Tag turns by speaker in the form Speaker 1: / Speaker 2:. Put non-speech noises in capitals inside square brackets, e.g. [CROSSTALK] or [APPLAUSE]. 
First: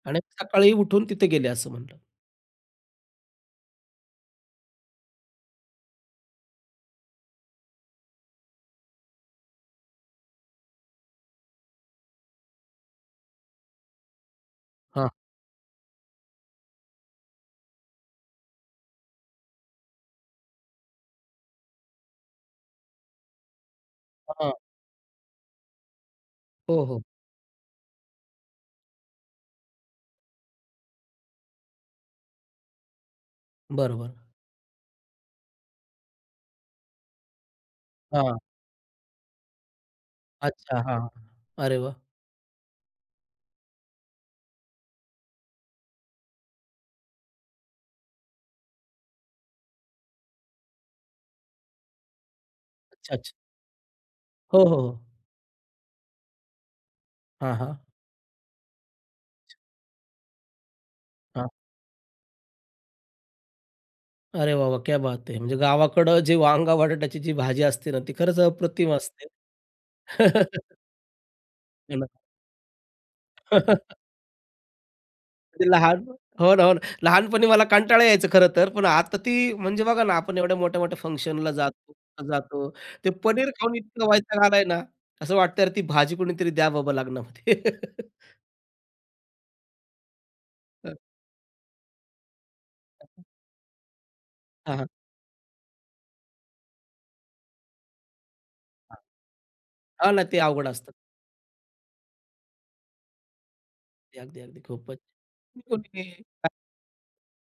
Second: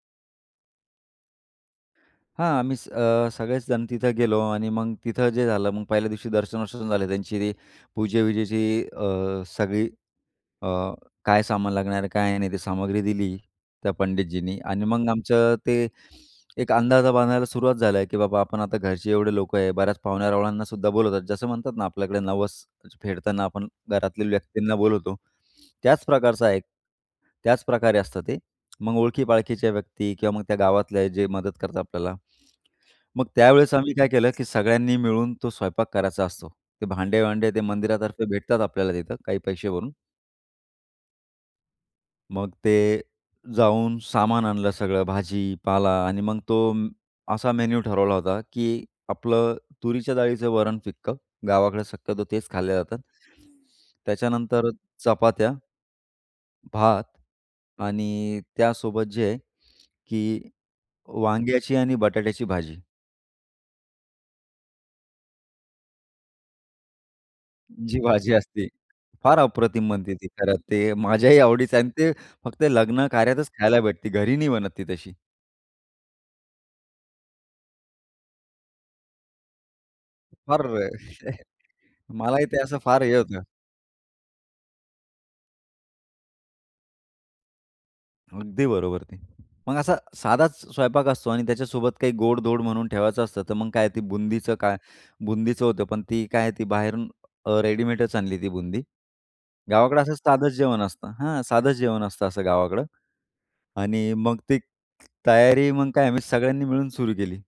Speaker 1: आणि सकाळी उठून तिथे गेले असं म्हणलं.
Speaker 2: हां, आम्हीच अ, सगळेच जण तिथं गेलो आणि मग तिथं जे झालं, मग पहिल्या दिवशी दर्शन-वर्शन झाले त्यांची, ते पूजे-विजेची अ, सगळी अ, काय सामान लागणार आहे, काय नाही? ते सामग्री दिली. त्या पंडितजींनी आणि मग
Speaker 1: हां.
Speaker 2: आमचं ते एक अंदाज बांधायला सुरुवात झालं आहे, की बाबा आपण आता घरचे एवढे लोकं आहे, बऱ्याच पाहुण्यारावळ्यांना बोलवतात, जसं म्हणतात ना, आपल्याकडे नवस फेडताना आपण घरातल्या
Speaker 1: हां.
Speaker 2: व्यक्तींना बोलवतो, त्याच प्रकारचा हा एक
Speaker 1: हो, हो.
Speaker 2: त्याच प्रकारे असतं ते, मग ओळखी-पाळखीच्या व्यक्ती किंवा मग त्या गावातले जे मदत करतात आपल्याला, मग त्यावेळेस आम्ही काय
Speaker 1: बरोबर.
Speaker 2: केलं, की सगळ्यांनी मिळून तो स्वयंपाक करायचा असतो. ते भांडे-वांडे ते मंदिरातर्फे
Speaker 1: हां.
Speaker 2: भेटतात आपल्याला तिथं काही पैसे भरून
Speaker 1: अच्छा, हां. अरे वाह!
Speaker 2: मग ते जाऊन सामान आणलं सगळं भाजी, पाला आणि मग तो असा मेन्यू ठरवला होता, की आपलं तुरीच्या डाळीचं वरण फिकं, गावाकडे शक्यतो तेच खाल्ल्या जातं,
Speaker 1: अच्छा-अच्छा. हो,
Speaker 2: त्याच्यानंतर
Speaker 1: हो, हो.
Speaker 2: चपात्या भात
Speaker 1: हां, हां.
Speaker 2: आणि त्यासोबत जे आहे की
Speaker 1: हां.
Speaker 2: वांग्याची आणि बटाट्याची भाजी.
Speaker 1: अरे वाह, वाह! क्या बात है म्हणजे गावाकडं जे वांग-बटाट्याची जी भाजी असते ना,
Speaker 2: जी
Speaker 1: ती
Speaker 2: भाजी
Speaker 1: खरंच
Speaker 2: असते,
Speaker 1: अप्रतिम असते.
Speaker 2: फार अप्रतिम बनते ती खरं
Speaker 1: [LAUGHS]
Speaker 2: ते माझ्याही आवडीचं आहे आणि
Speaker 1: हे ना?
Speaker 2: ते फक्त लग्न कार्यातच खायला
Speaker 1: [LAUGHS]
Speaker 2: भेटते, घरी नाही बनत ती तशी.
Speaker 1: ते लहान हो ना, हो ना, लहानपणी मला कंटाळा यायचं खरं तर पण आता ती म्हणजे बघा ना, आपण एवढ्या
Speaker 2: फार अ,
Speaker 1: मोठ्या-मोठ्या
Speaker 2: [CHUCKLES]
Speaker 1: फंक्शनला जातो
Speaker 2: मलाही ते
Speaker 1: जातो
Speaker 2: असं फार
Speaker 1: ते
Speaker 2: हे होतं.
Speaker 1: पनीर खाऊन इतका वैताग आलाय ना, असं वाटतंय, "अरे ती भाजी कोणीतरी द्या बाबा लग्नामध्ये" [LAUGHS]
Speaker 2: अगदी बरोबर ती. मग असा साधाच स्वयंपाक असतो आणि त्याच्यासोबत काही गोड-धोड म्हणून ठेवायचं असतं, तर मग काय ती बुंदीचं
Speaker 1: हां,
Speaker 2: काय
Speaker 1: हां.
Speaker 2: बुंदीचं होतं, पण ती काय आहे, ती बाहेरून अ, रेडीमेडच आणली ती बुंदी. गावाकडे
Speaker 1: हा
Speaker 2: असं
Speaker 1: ना, ते
Speaker 2: साधंच
Speaker 1: अवघड
Speaker 2: जेवण
Speaker 1: असतं.
Speaker 2: असतं हां, साधंच जेवण असतं असं गावाकडं आणि
Speaker 1: ते
Speaker 2: मग
Speaker 1: अगदी,
Speaker 2: ती
Speaker 1: अगदी,
Speaker 2: तयारी, मग काय, आम्ही
Speaker 1: खूपच. [UNINTELLIGIBLE]
Speaker 2: सगळ्यांनी मिळून सुरू केली.